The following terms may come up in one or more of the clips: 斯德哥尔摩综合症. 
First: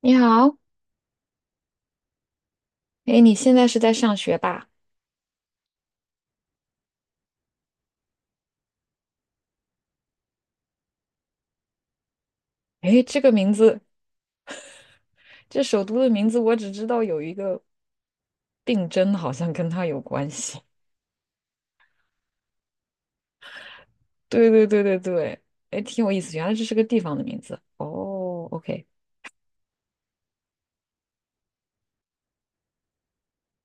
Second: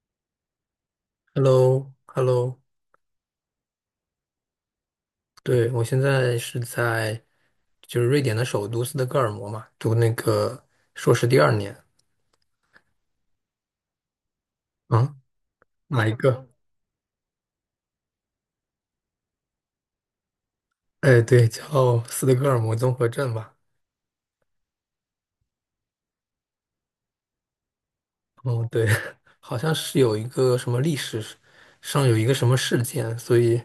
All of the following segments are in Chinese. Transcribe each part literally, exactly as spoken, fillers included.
你好，h e l l o h e l l o。 哎，你现在是在上学吧？对，我现在是在就是瑞典的首都斯德哥尔摩嘛，读那个硕士第二年。哎，这个名字，啊，这首都哪的一哦名字，个？我只知道有一个病征，好像跟他有关系。哎，对，叫斯德哥尔摩综合症吧。对对对对对，哎，挺有意思，原来这是个地方的名字。哦哦，，OK，对，好像是有一个什么历史上有一个什么事件，所以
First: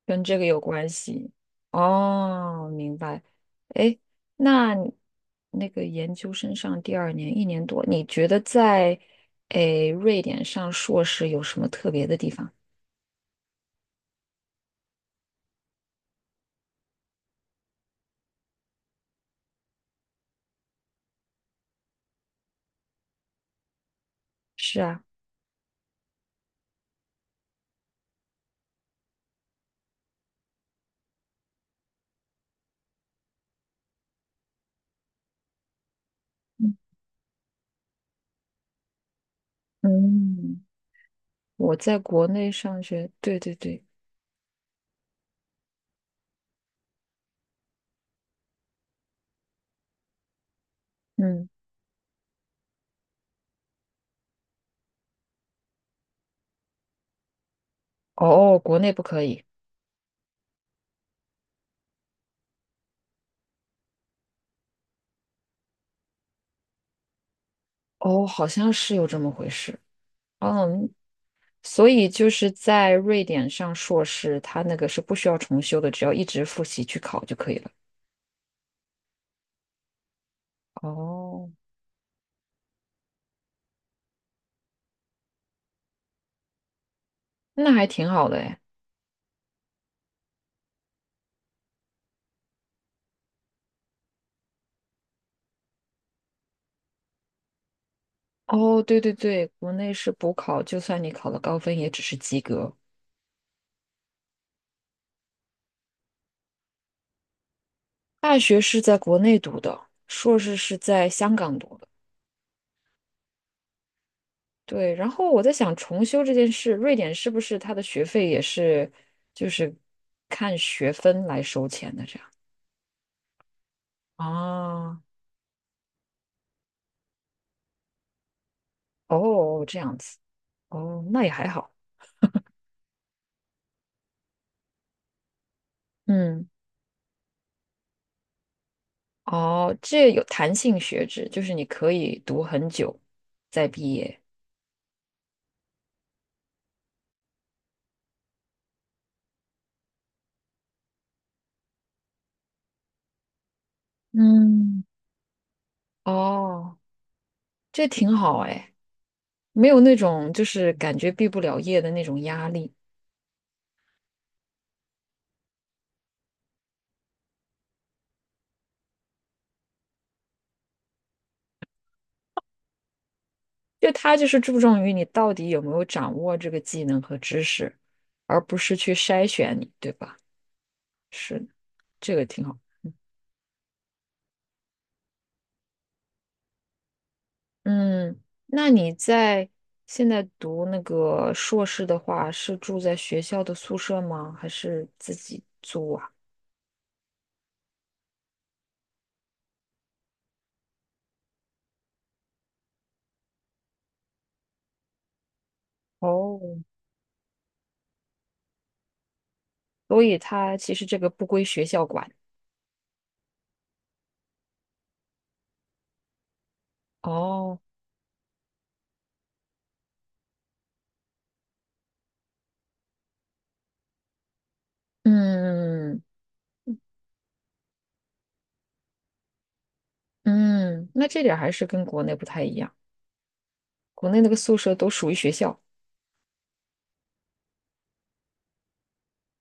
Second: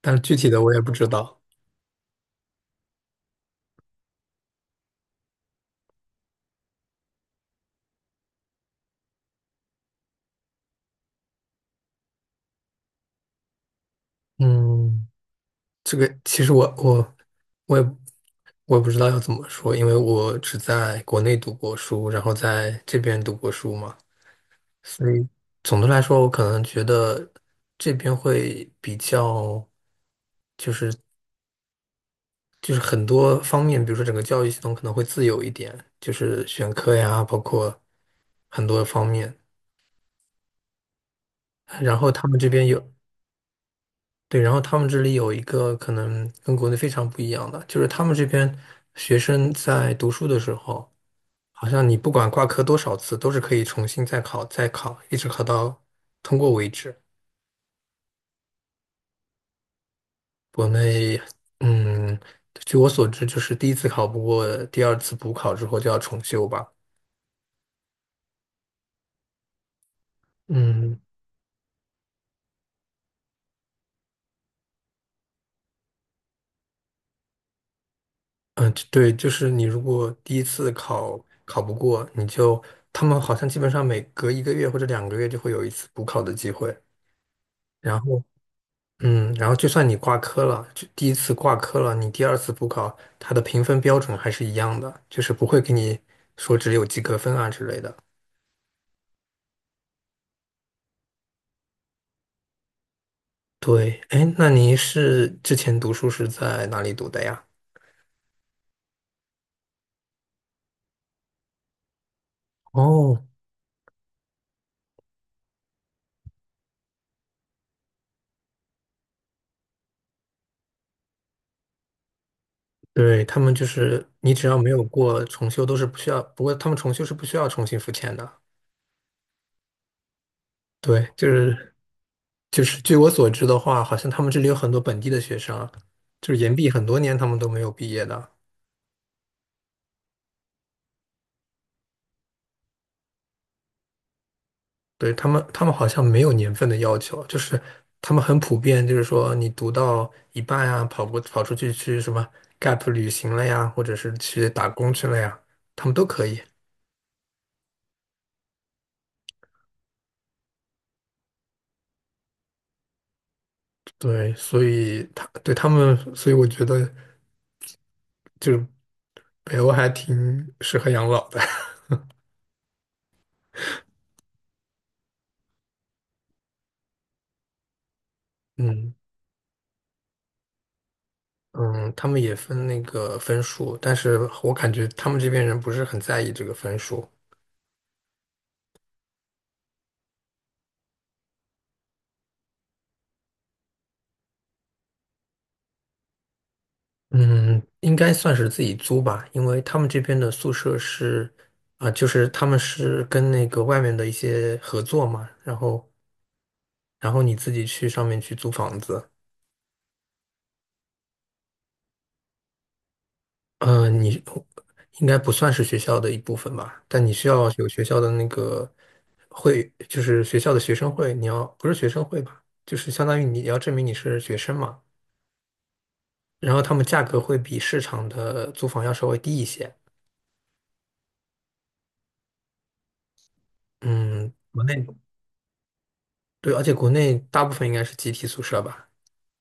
但跟具这个体有的我也关不知系。道。哦，明白。哎，那你那个研究生上第二年一年多，你觉得在哎瑞典上硕士有什么特别的地方？嗯，这个其实我我我也我也不知道要怎么说，因为我只在国内读过书，然后在这边读过书嘛。是啊，所以总的来说，我可能觉得这边会比较，就是就是很多方面，比如说整个教育系统可能会自由一点，就是选课呀，包括很多方面。嗯嗯我在然后国他们这内边上有，学，对对对，对，然后他们这里有一个可能跟国内非常不一样的，就是他们这边学生在读书的时候，嗯，好像你不管挂科多少次，都是可以重新再考，再考，一直考到通过为止。哦，国内不可以，国内，嗯，据我所知，就是第一次考不过，第二次补考之后就要重修吧。哦，好像是有这么回事，嗯，嗯所以就是在瑞典上硕士，他那个是不需要重修的，只要一直复习去考就可以了。嗯，呃对，就是你如果第一次考哦，考不过，你就他们好像基本上每隔一个月或者两个月就会有一次补考的机会。那还然挺后，好的哎。嗯，然后就算你挂科了，就第一次挂科了，你第二次补考，它的评分标准还是一样的，就是不会给你说只有及格分啊之类的。哦，对对对，国内是补考，就算你考了高分，也只是及格。对，哎，那您是之前读书是在哪里读的呀？大学是在国内读的，硕士是在香港读。的。哦，对，然后我在想重修这件事，瑞典是不是它的学费也是就是看学分来收钱的这样？对，他们就是你只要没有啊，过重修都是不需要，不过他们重修是不需要重新付钱的。哦，这样子，哦，对，那就也还好，是就是据我所知的话，好像他们这里有很多本地的学生啊，就是嗯，延毕很多年他们都没有毕业的。哦，这有弹性学制，就是你可以读很久再毕业，对，他们，他们好像没有年份的要求，就是他们很普遍，就是说你读到一半啊，跑过跑出去去什么 gap 旅行了呀，或者是去打嗯，工去了呀，他们都可以。哦，这挺好哎，没有那种就是感觉毕不了业的那种压力。对，所以他对他们，所以我觉得。就北欧还挺适合养老的。就他就是注重于你到底有没有掌握这个技能和知识，而不是去嗯筛选你，对吧？是的，嗯，他这们个也挺好。分那个分数，但是我感觉他们这边人不是很在意这个分数。嗯，那你在现在读那个硕士的话，是住在学校的宿舍吗？还是自己租啊？嗯，应该算是自己租吧，因为他们这边的宿舍是啊、就是他们是跟那个外面的一些合作嘛，然后哦，然后你自己去上面去租房子。所以他其实这个不归学校管。呃，你应该不算是学校的一部分吧？但你需要哦，有学校的那个会，就是学校的学生会，你要不是学生会吧，就是相当于你要证明你是学生嘛。嗯然后他们价格会比市场的租房要稍微低一些。嗯，那这点儿还是跟国内不太一样。国内那嗯，个宿国舍内都属于学校。对，而且国内大部分应该是集体宿舍吧？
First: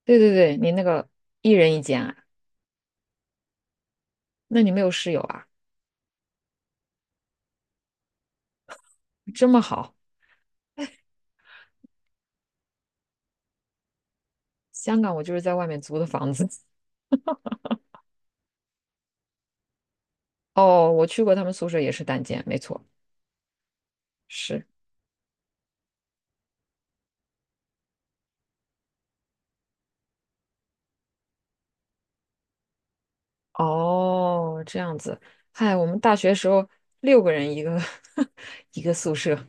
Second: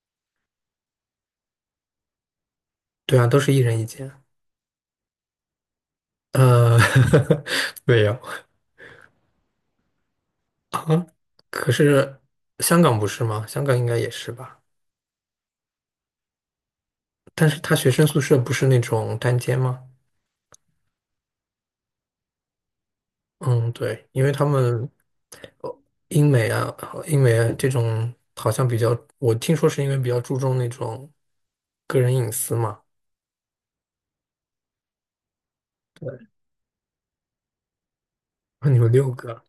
对对对，你那个一人一间啊。对啊，都是一人一间。那你没有室友啊？呃，没有这么好，啊，可是香港不是吗？香港应该也是吧？香港我就是在外面租的房子。但是他学生宿舍不是那种单间吗？哦，我去过他们宿舍，也是单间，没错，嗯，对，因为他是。们呃英美啊，英美啊这种好像比较，我听说是因为比较注重那种个人隐私嘛。哦，这样子。嗨，我们大学时候六个人一个 那你一们个六宿个，舍，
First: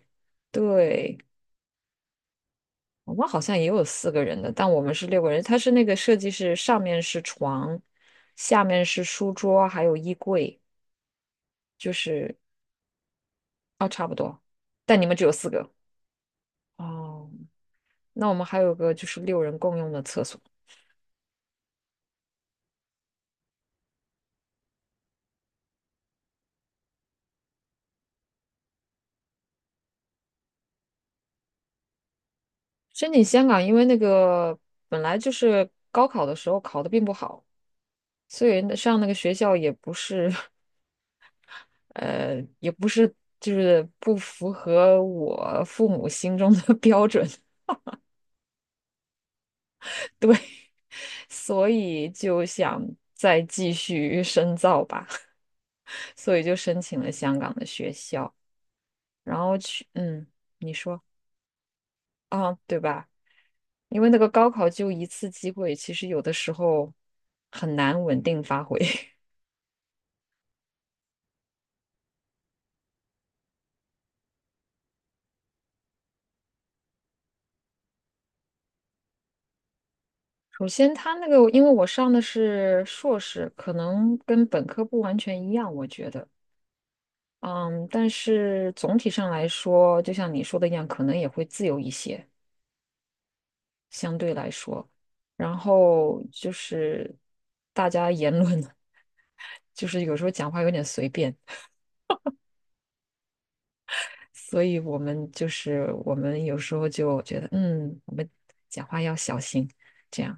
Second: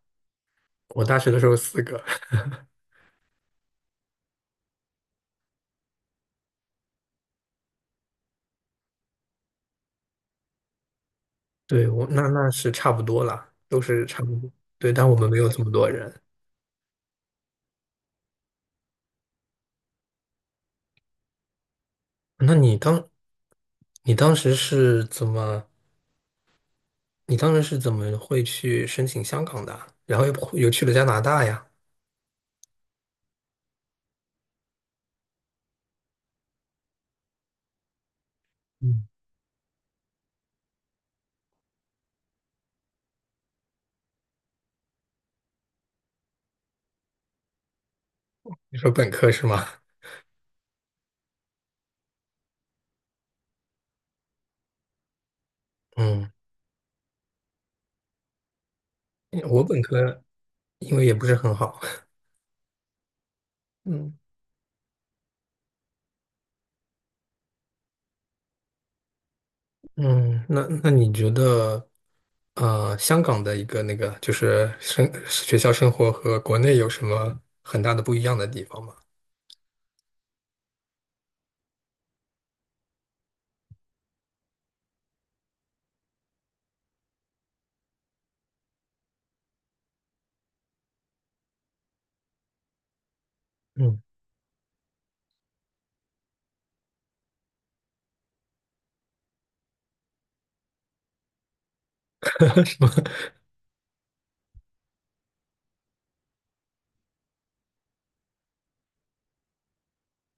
我对，大学的时候四个，我们好像也有四个人的，但我们是六个人。它是那个设计是上面是床，下面是书桌，还有衣柜，对，就我那是那是差不多啦，都哦，是差不差不多。多。对，但你但们我只们有没四有这个么多人。哦，那我们还有个就是六人共用的厕所。那你当，你当时是怎么，你当时是怎么会去申请香港的啊，然后又跑又去了加拿大呀？申请香港，因为那个本来就是高考的时候考的并不好，所以那上那嗯，个学校也不是 呃，也不是就是不符合我父母心中的 标准，你说本科是吗？对，所以就想再继续深造吧，嗯，所以就申请了香港的学校，然后我本去，科嗯，你因说为也不是很好。啊，对吧？因为嗯那个高考就一次机会，其实有的时候很难稳定发挥。嗯，那那你觉得，呃，香港的一个那个就是生学校生活和国内有什么很大的不一样的地方吗？首先，他那个，因为我上的是硕士，可能跟本科不完全一样，我觉得，嗯，但是总体上来说，就像你说的一样，可能也会自由一些，嗯，相对来说。然后就是大家言论，就是有时候讲话有点随便，什么？所以我们就是我们有时候就觉得，嗯，我们讲话要小心，这样。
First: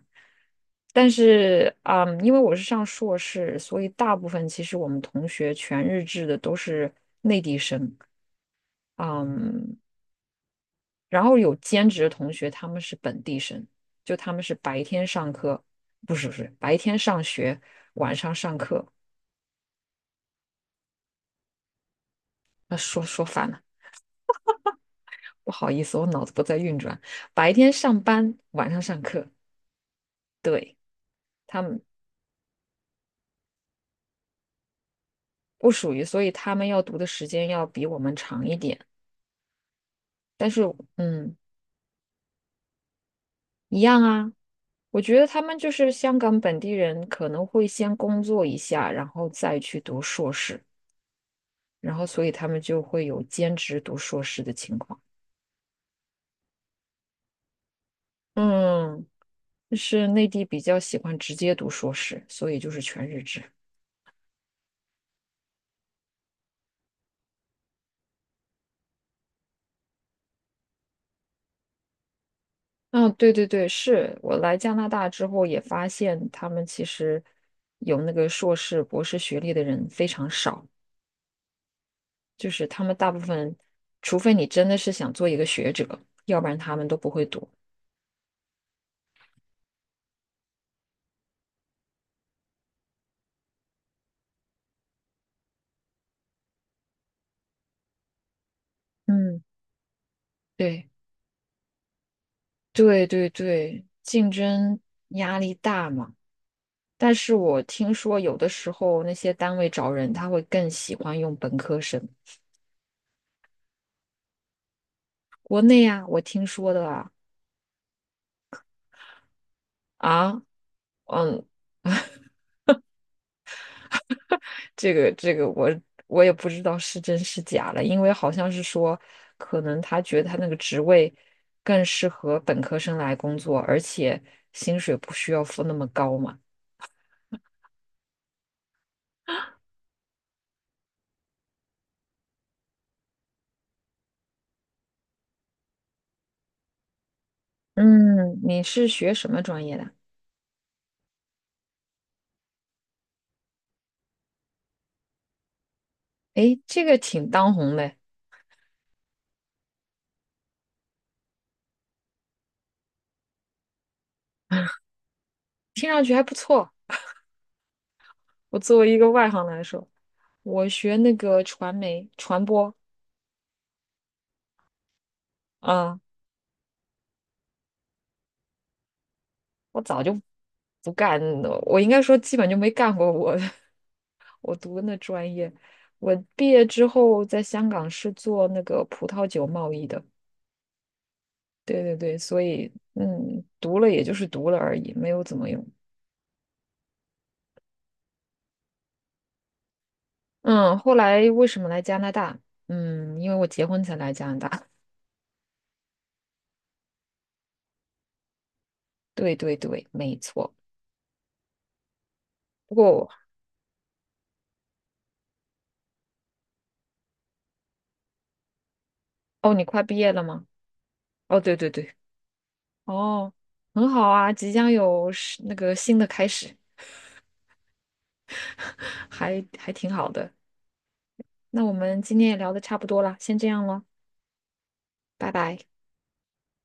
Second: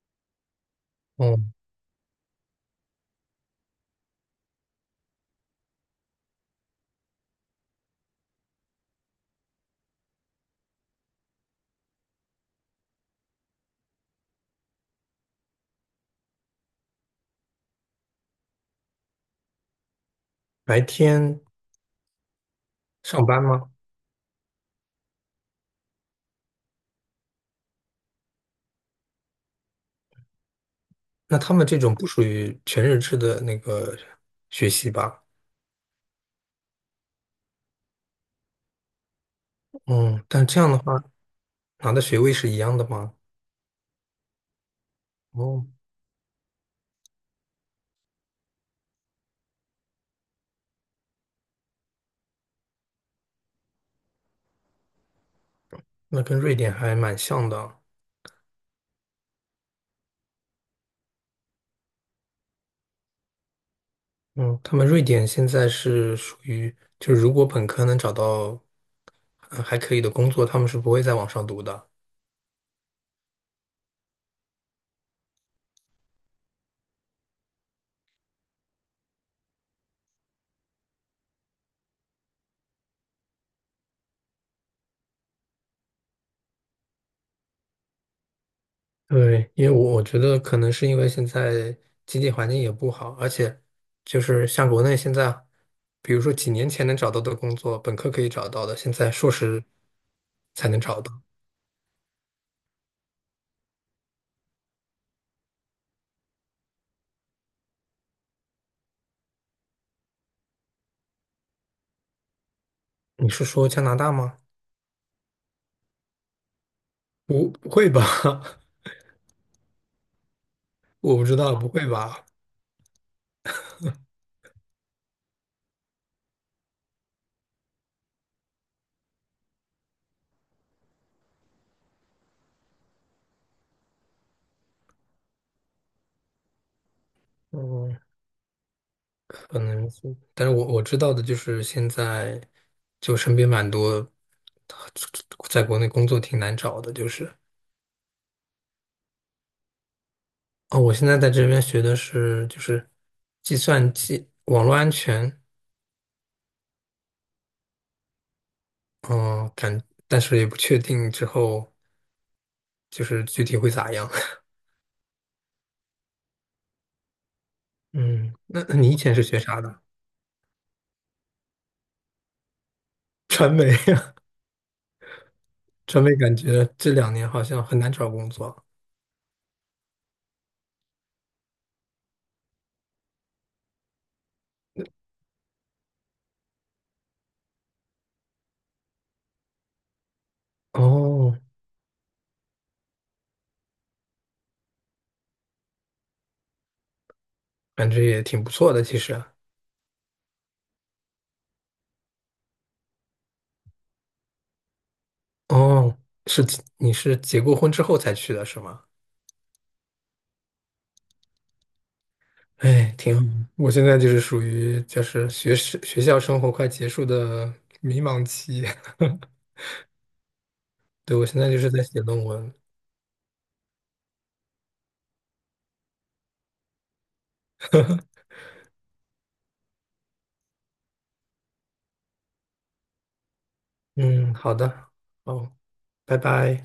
但嗯，是，嗯，因为我是上硕士，所以大部分其实我们同学全日制的都是内地生，嗯，然后有兼职的同学他们是本地生，就他们是白天上课，不是不是白天上学，晚上上课。白天那说说上班反了，吗？不好意思，我脑子不在运转。白天上班，晚上上课，对，那他他们这们种不属于全日制的那个学习吧？不属于，所以他们要读的时间要比我们长一点。嗯，但但这是，样的话嗯，拿的学位是一样的吗？一样啊。我觉得他们哦，就是香港本地人，可能会先工作一下，然后再去读硕士，然后所以他们就会有兼职读硕士的情况。那跟瑞典还蛮像的啊。嗯，就是内地比较喜欢直接读硕士，所以就是全日制。嗯，他们瑞典现在是属于，就是如果本科能找到呃还可以的工作，他们是不会再往上读的。嗯，对对对，是我来加拿大之后也发现，他们其实有那个硕士、博士学历的人非常少。就是他们大部分，除非你真的是想做一个学者，要不然他们都不会读。对，因为我我觉得可能是因为现在经济环境也不好，而且就是像国内现在，比如说几年前能找到的工作，本科可以找到的，现在硕嗯士才能对找到。对对对，竞争压力大嘛。但是我听说有的时候那些单位找人，他会更喜欢用本科生。你是说加拿大吗？国内啊，我听说的啊，不，不会吧？啊，我不知嗯，道，不会吧？这个这个我我也不知道是真是假了，因为好像是说，可能他觉得他那个职位更适合本科生来工作，而且薪水不需要付那么高嘛。嗯。可能是，但是我我知道的就是现在，就身边蛮多，在国内工作挺难找的，就是嗯，你是学什么专业的？哦，我现在在这边学的是就是计算机网络安全，诶，这个挺当红的，嗯、感，但是也不确定之后就是具体会咋样。听上去还不错。嗯，我那那作为你以一个前是外学行啥来的？说，我学那个传媒传播，传媒，啊、传媒感觉这两年好像很难找工作。我早就不干，我应该说基本就没干过我 的我读的那专业，我毕业之后在香港是做那个葡萄酒贸易的。哦，对对对，所以嗯，读了也就是读了而已，没有怎么用。感觉也挺不错的，其实。嗯，后来为什么来加拿大？嗯，因为我结婚才来加拿大。哦，是你是结过婚之后才去的是吗？对对对，没错。不哎，过挺好。我现在就是属于就是学生学校生活快结束的迷茫期，哦，你快毕业了吗？对，我哦，现在对就对是在对，写论文。哦，很好啊，即将有是那个新的开始，还还挺好的。那我们今天也聊的差不多了，先这样了，嗯，好的，拜哦，拜。拜拜。